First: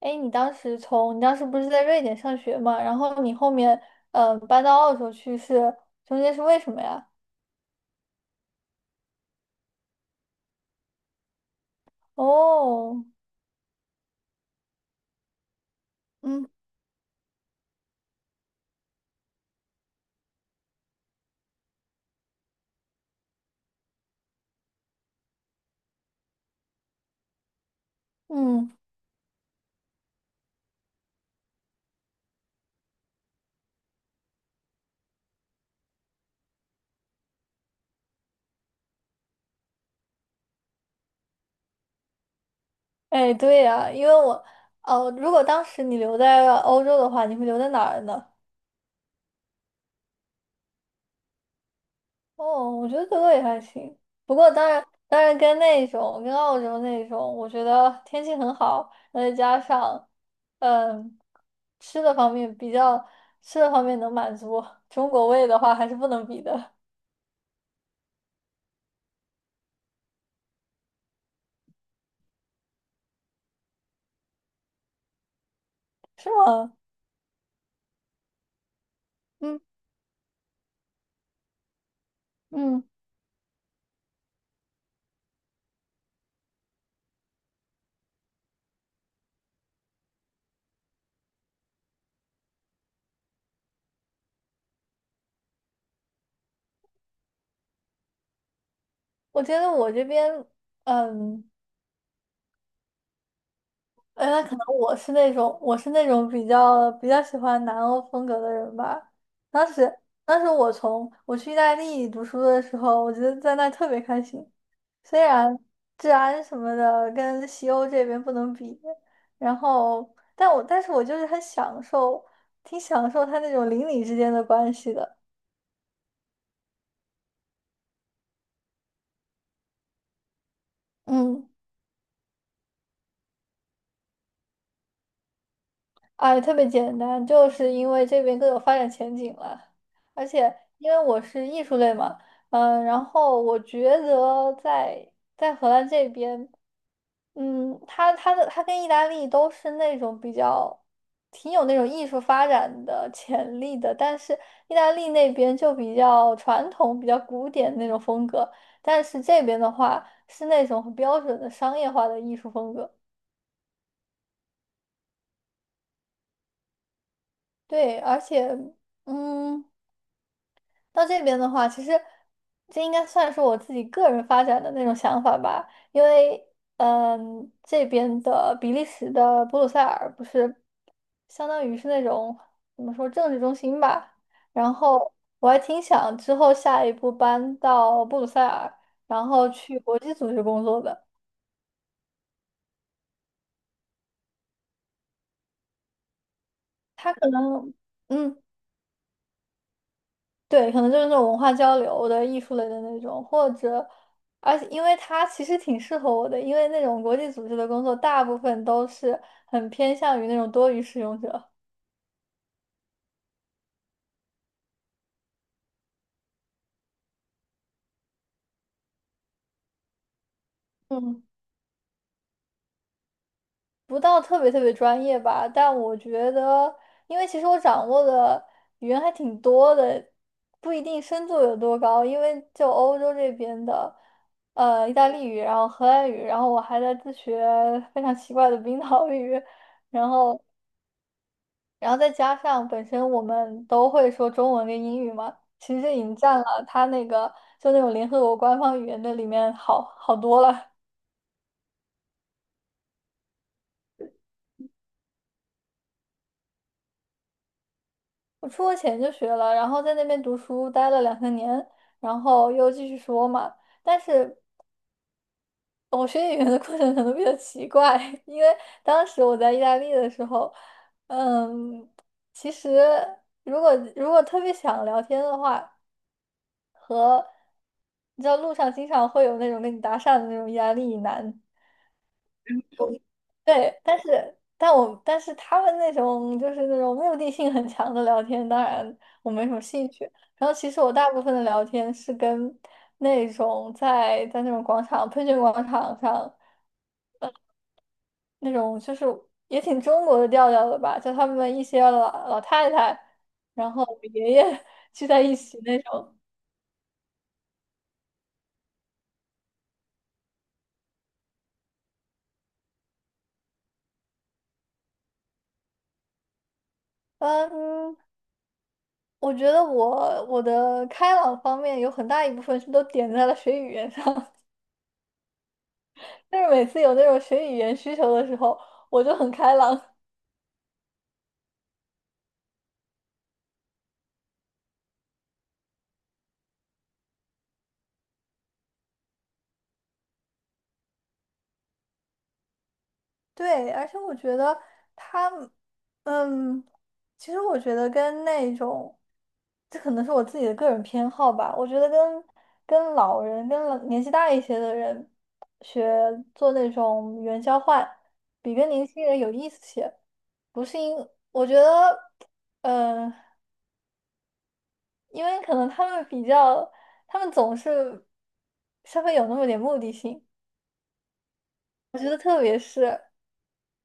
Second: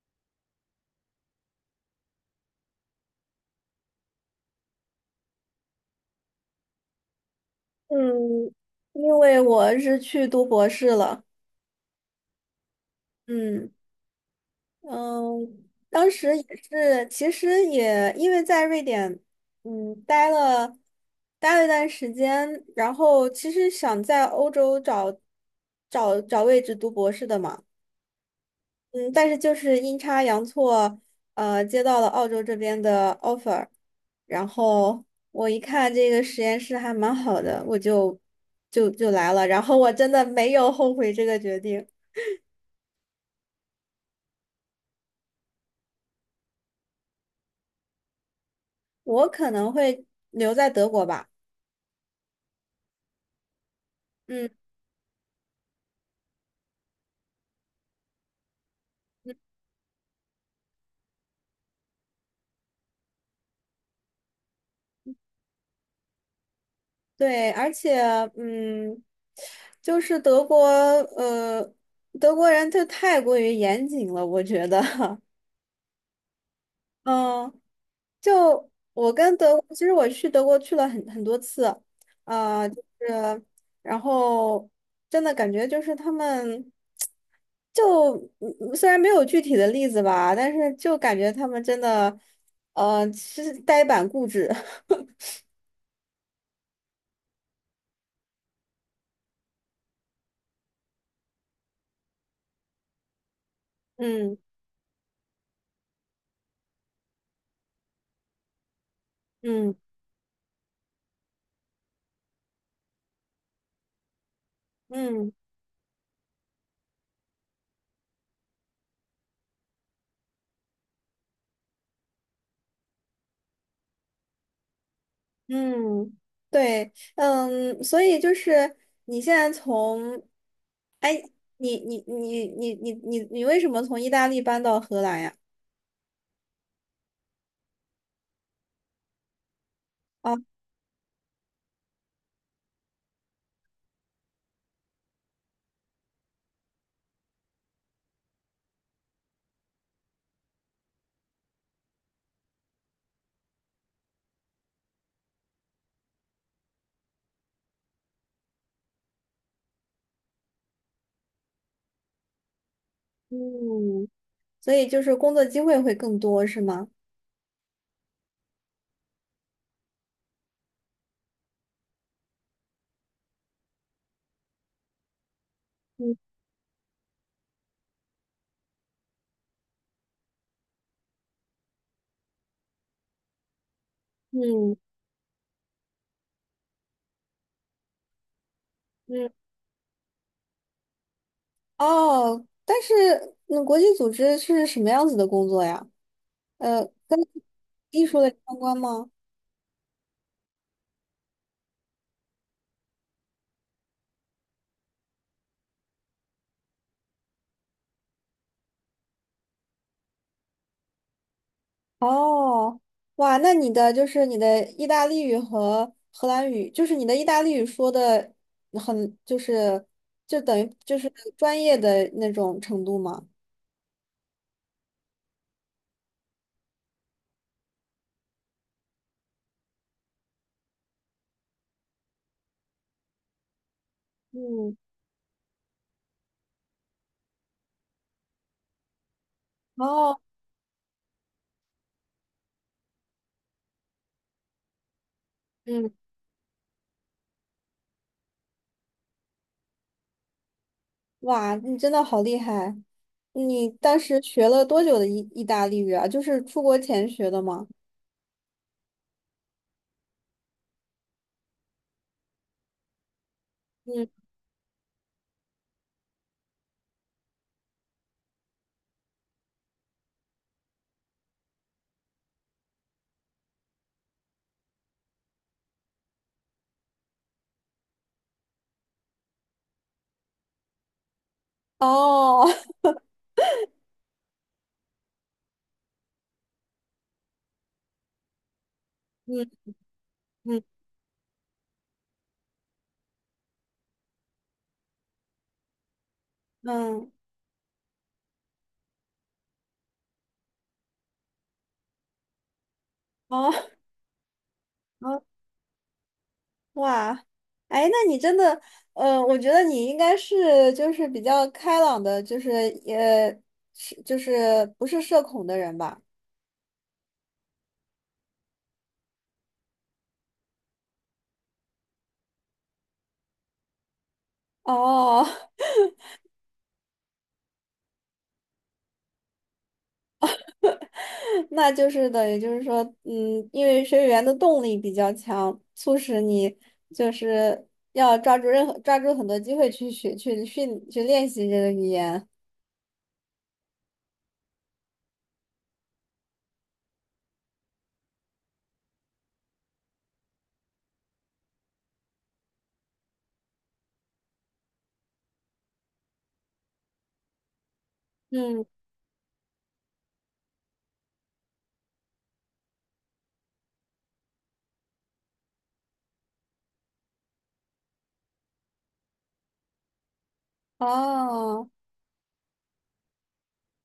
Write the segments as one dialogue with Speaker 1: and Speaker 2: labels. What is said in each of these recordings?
Speaker 1: 哎，你当时不是在瑞典上学嘛？然后你后面搬到澳洲去，中间是为什么呀？
Speaker 2: 嗯，因为我是去读博士了。
Speaker 1: 哦，
Speaker 2: 嗯嗯，当时也
Speaker 1: 嗯
Speaker 2: 是，其实也因为在瑞典，嗯，待了一段时间，然后其实想在欧洲找找位置读博士的嘛。
Speaker 1: 嗯，
Speaker 2: 嗯，但是就是阴差阳错，接到了澳洲这边的 offer,然后我一看这个实验室还蛮好的，我就来了，然后我真的没有后悔这个决定，
Speaker 1: 哎，对呀，因为我哦，如果当时你留在欧洲的话，你会留在哪儿呢？
Speaker 2: 我可能会留在德国吧。
Speaker 1: 哦，我觉得德国也还行，不
Speaker 2: 嗯。
Speaker 1: 过当然跟那种跟澳洲那种，我觉得天气很好，然后再加上嗯吃的方面比较吃的方面能满足中国胃的话，还是不能比的。
Speaker 2: 对，而且嗯，就是德国，德国人就太过于严谨了，我觉得，
Speaker 1: 是吗？
Speaker 2: 嗯。就我跟德
Speaker 1: 嗯
Speaker 2: 国，其实我去德国去了很多次，
Speaker 1: 嗯，
Speaker 2: 就是然后真的感觉就是他们就嗯虽然没有具体的例子吧，但是就感觉他们真的其实呆板固执，
Speaker 1: 我觉得我这边，嗯，
Speaker 2: 嗯
Speaker 1: 那可能我是那种比较喜欢南欧风格的人吧。当
Speaker 2: 嗯
Speaker 1: 时当时我去意大利读书的时候，我觉得在那特别开心，虽
Speaker 2: 嗯
Speaker 1: 然治安什么的跟西欧这边不能比，然后但是我就是很享受，挺享受他那种邻里之间的关系的。
Speaker 2: 嗯，对，嗯，所以就是你现在从，哎，
Speaker 1: 嗯。
Speaker 2: 你为什么从意大利搬到荷兰呀？
Speaker 1: 哎，特别简单，就是因为这边更有发展前景了，而
Speaker 2: 啊，
Speaker 1: 且因为我是艺术类嘛，然后我觉得在荷兰这边，它跟意大利都是那种比较挺有那种艺术发展的潜力的，但是意大利那边就比较传统、比较古典那种风格，但是这边的话是那种很标准的商业化的艺术风格，
Speaker 2: 嗯所以就是工作机会会更多，是吗？
Speaker 1: 对，而且。嗯，到这边的话，其实这应该算是我自己个人发展的那种想法吧，因
Speaker 2: 嗯
Speaker 1: 为这边的比利时的布鲁塞尔不是相当于是那种怎么说政治中心吧，然
Speaker 2: 嗯
Speaker 1: 后我还挺想之后下一步搬到布鲁塞尔，然
Speaker 2: 嗯。
Speaker 1: 后去国际组织工作的。
Speaker 2: 哦，但是那国际组织是什么样子的工作呀？呃，
Speaker 1: 他
Speaker 2: 跟
Speaker 1: 可能
Speaker 2: 艺术类
Speaker 1: 嗯。
Speaker 2: 相关吗？
Speaker 1: 对，可能就是那种文化交流的艺术类的那种，或者，而且因为它其实挺适合我的，因为那种国际组织的工作大部分都是很偏向于那种多语使用者，
Speaker 2: 哦，哇，那你的就是你的意大利语和荷兰语，就是你的意大利语说的很，就是就等于就是
Speaker 1: 嗯
Speaker 2: 专业的那种程度吗？
Speaker 1: 不到特别特别专业吧。但我觉得，因为其实我掌握的语言还挺多的，不一定深度有多高，因为就欧洲这边的，
Speaker 2: 嗯，
Speaker 1: 意大利语，然后荷兰语，然后我还在自学非常奇怪的冰岛语，然
Speaker 2: 哦，
Speaker 1: 后。然后再加上本身我们都会说中文跟英语嘛，其实
Speaker 2: 嗯。
Speaker 1: 这已经占了他那个就那种联合国官方语言的里面好好多了。
Speaker 2: 哇，你真的好厉害！你当时学了多久的意大利语啊？就是出国前学的吗？
Speaker 1: 我出国前就学了，然后在那边读书待了两三年，然后又继续说嘛。但
Speaker 2: 嗯，
Speaker 1: 是我学语言的过程可能比较奇怪，因为当时我在意大利的时候，其实如果特别想聊天的话，和你知道路上经常会有那种跟你搭讪的那种意大利男。
Speaker 2: 哦，
Speaker 1: 对，但是他们那种就是那种目的性很强的聊天，当然 我没
Speaker 2: 嗯
Speaker 1: 什么兴趣。然后
Speaker 2: 嗯
Speaker 1: 其实我大部分的聊天是跟那种在那种喷泉广场上
Speaker 2: 嗯，
Speaker 1: 那种就是也挺中国的调调的吧，就他们一些老太太，
Speaker 2: 哦
Speaker 1: 然后爷爷 聚在
Speaker 2: 哦，
Speaker 1: 一起那种。
Speaker 2: 哇，哎，那你真的，呃，我觉得你应该是就是比较开朗的，就是也是就是不是社恐的人吧？
Speaker 1: 嗯，我觉得我的开朗方面有很大一部分是都点在了学语言上。
Speaker 2: 哦，
Speaker 1: 但是每次有那种学语言需求的时候，我就很开朗。
Speaker 2: 那就是等于就是说，嗯，因为学语言的动力比较强，促使你就是要抓住任何抓住很多机会去学去训去练习这个语言。
Speaker 1: 对，而且我觉得他，嗯，其实我觉得跟那种，这可能是我自己的个人偏好吧。我觉得跟老人、跟老年纪大一些的人学做那种语言交换，比
Speaker 2: 嗯，
Speaker 1: 跟年轻人有意思些。不是因，我觉得，嗯、呃因为可能他们比较，他们总是稍微有那么点目的性。
Speaker 2: 哦，
Speaker 1: 我觉得特别是，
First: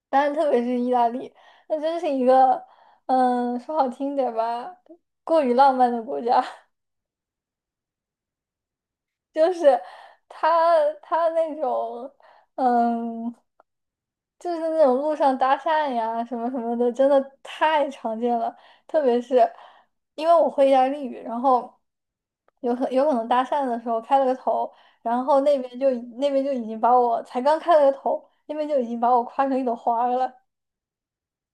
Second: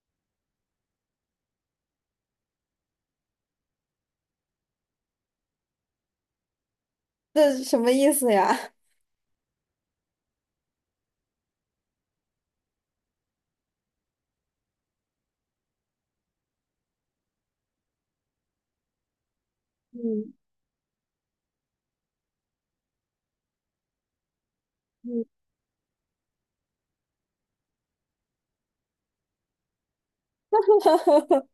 Speaker 1: 当然特别是意大利，那真是一个，说好听点吧，过于浪漫的国家。
Speaker 2: 这是什么意思呀？
Speaker 1: 就是他他那种，嗯，就是那种路上搭讪呀什么什么的，真的太常见了。特别是因
Speaker 2: 嗯
Speaker 1: 为我会意大利语，然后有可能搭讪的时候开了个头，然
Speaker 2: 嗯，
Speaker 1: 后那边就已经把我才刚开了个头，那边就已经把我夸成一朵花儿了。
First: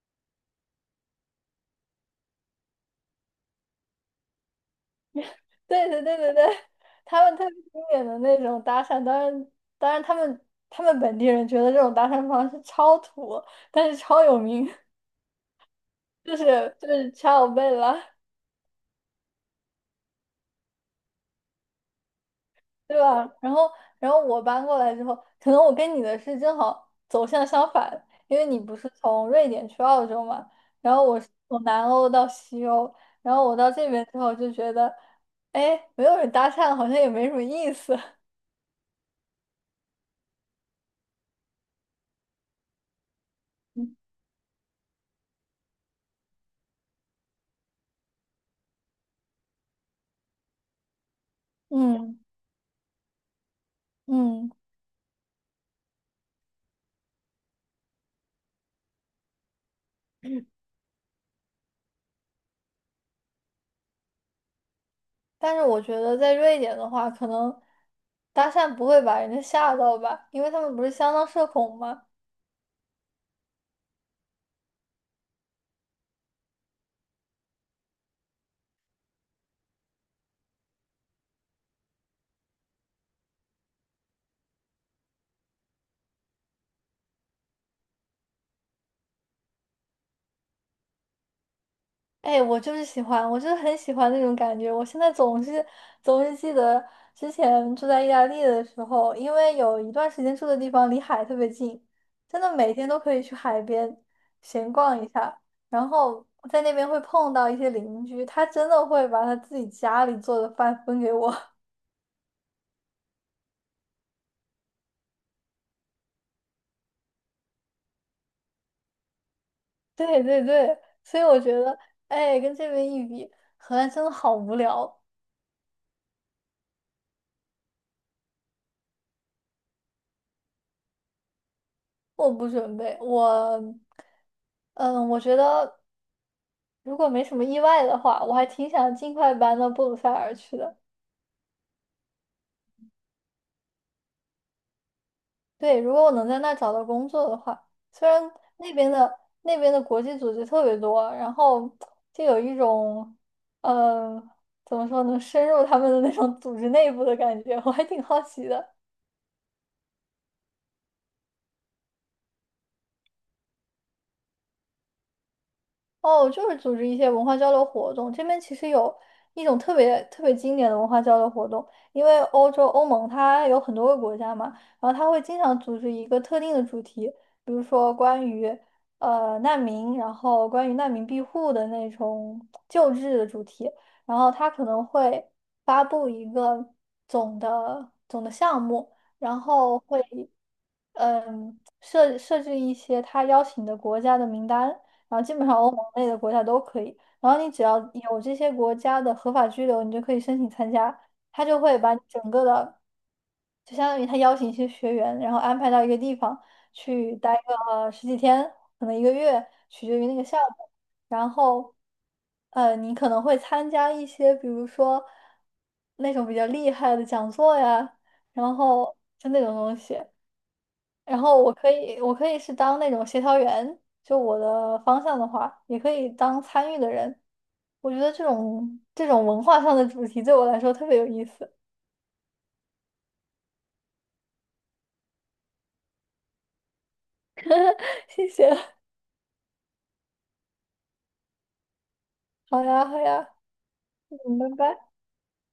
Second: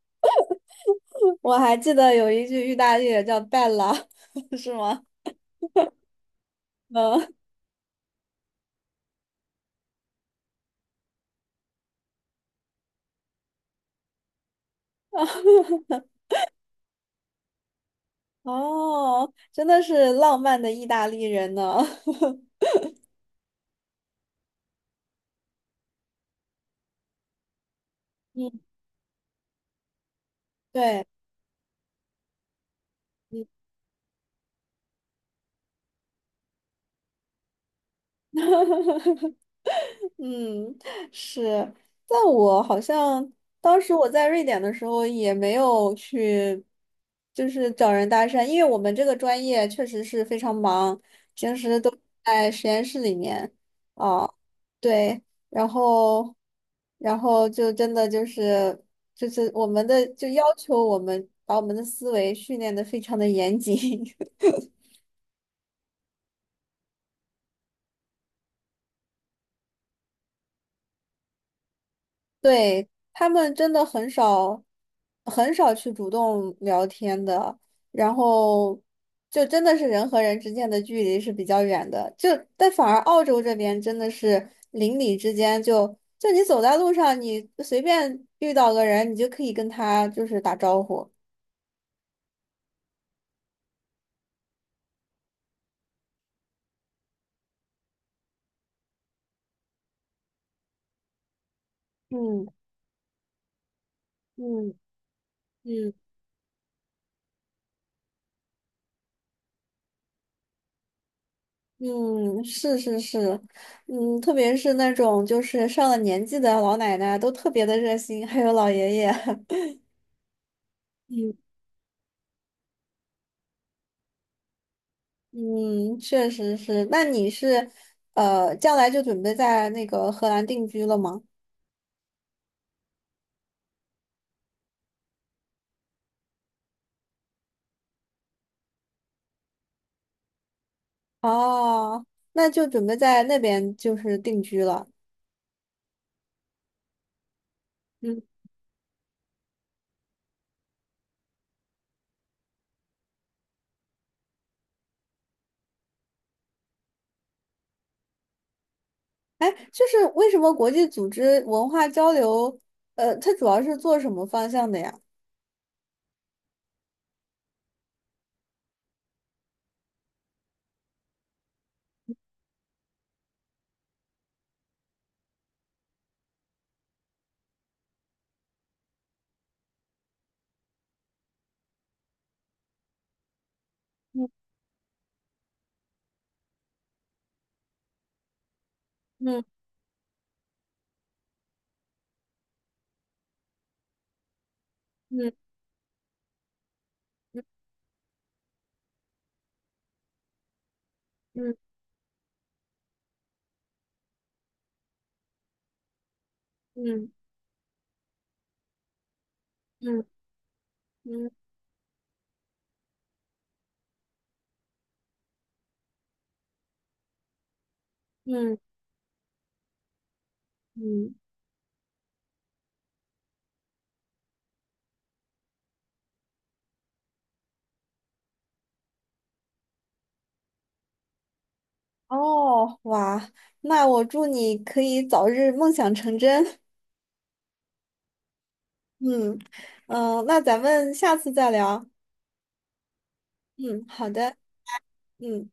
Speaker 2: 我还记得有一句意大利也叫 bella,是吗？
Speaker 1: 对对对对对，他
Speaker 2: 嗯，
Speaker 1: 们特别经典的那种搭讪，当然他们本地人觉得这种搭讪方式超土，但是超有名，就是掐我背了，
Speaker 2: 哦，真的是浪漫的意大利人呢。
Speaker 1: 对吧？然后我搬过来之后，可能我跟你的是正好走向相反，因为
Speaker 2: 嗯，
Speaker 1: 你不是从瑞典去澳洲嘛，然后
Speaker 2: 对。
Speaker 1: 我是从南欧到西欧，然
Speaker 2: 嗯
Speaker 1: 后我到这边之后就觉得，哎，没有人搭讪好像也没什么意思，
Speaker 2: 嗯，是，但我好像当时我 在瑞典的时候也没有去，就是找人搭讪，因为我们这个专业确实是非常忙，平时都
Speaker 1: 嗯
Speaker 2: 在实验室里面，啊，
Speaker 1: 嗯。
Speaker 2: 对，然后，然后就真的就是我们的就要求我们把我们的思维训练的非常的严谨，
Speaker 1: 但是我觉得在瑞典的话，可能搭讪不会把人家吓到吧，因为他们不是相当社恐吗？
Speaker 2: 对，他们真的很少，很少去主动聊天的，然后就真的是人和人之间的距离是比较远的，就但反而澳洲这边真的是邻里之间就你走在路上，你随便遇到个人，你就可以跟他就是打招呼。
Speaker 1: 哎，我就是喜欢，我就是很喜欢那种感觉。我现在总是记得之前住在意大利的时候，因为有一段时间住的地方离海特别近，真
Speaker 2: 嗯
Speaker 1: 的每天都可以去海边闲
Speaker 2: 嗯
Speaker 1: 逛一下，然
Speaker 2: 嗯
Speaker 1: 后在那边会碰到一些邻居，他真的会把他自己家里做的饭分给我。
Speaker 2: 嗯，是是是，嗯，特别是那种就是上了年纪的老奶奶都特别的热心，还有老爷爷。
Speaker 1: 对对对，所以
Speaker 2: 嗯
Speaker 1: 我觉得，哎，跟这边一比，荷兰真的好无聊。
Speaker 2: 嗯，确实是。那你是，呃，将来就准备在那个荷兰定居了吗？
Speaker 1: 我不准备，我，嗯，我觉得如果没什么意外的话，我还挺想尽快搬到布鲁塞尔去的。
Speaker 2: 哦，那就准备在那边就是定居了。
Speaker 1: 对，如果我能在那儿找到工作的话，虽
Speaker 2: 嗯，
Speaker 1: 然那边的国际组织特别多，然后就有一种，嗯，怎么说呢，深入他们的那种组织内部的感觉，我还挺好奇的。
Speaker 2: 哎，就是为什么国际组织文化交流，呃，它主要是做什么方向的呀？
Speaker 1: 哦，就是组织一些文化交流活动。这边其实有一种特别特别经典的文化交流活动，因为欧洲欧盟它有很多个国家嘛，然后它会经常组织一个特定的主题，比如说关于难民，然后关于难民庇护的那种救治的主题，然
Speaker 2: 嗯
Speaker 1: 后他可能会发布一个总的项目，然
Speaker 2: 嗯
Speaker 1: 后会设置一些他邀请的国家的名单。然后基
Speaker 2: 嗯
Speaker 1: 本上欧盟内的国家都可以。然后你只要有这些国家的合法居留，你就可以申请参加。他就会把你整个的，就相当于他邀请一些学员，然后安排到一个地方
Speaker 2: 嗯
Speaker 1: 去待个10几天，可能1个月，取决
Speaker 2: 嗯
Speaker 1: 于那个项目。
Speaker 2: 嗯
Speaker 1: 然
Speaker 2: 嗯
Speaker 1: 后，你可能会参加一些，比如说那种比较厉害的讲座呀，然
Speaker 2: 嗯
Speaker 1: 后就那种东西。
Speaker 2: 嗯。
Speaker 1: 然后我可以，我可以是当那种协调员，就我的方向的话，也可以当参与的人。我觉得这种文化上的主题对我来说特别有意思。
Speaker 2: 哦，哇，那我祝你可以早日梦想成真。
Speaker 1: 谢谢。
Speaker 2: 嗯嗯，呃那咱们下次再聊。
Speaker 1: 好呀，好呀，
Speaker 2: 嗯，好的。
Speaker 1: 嗯，拜拜。
Speaker 2: 嗯，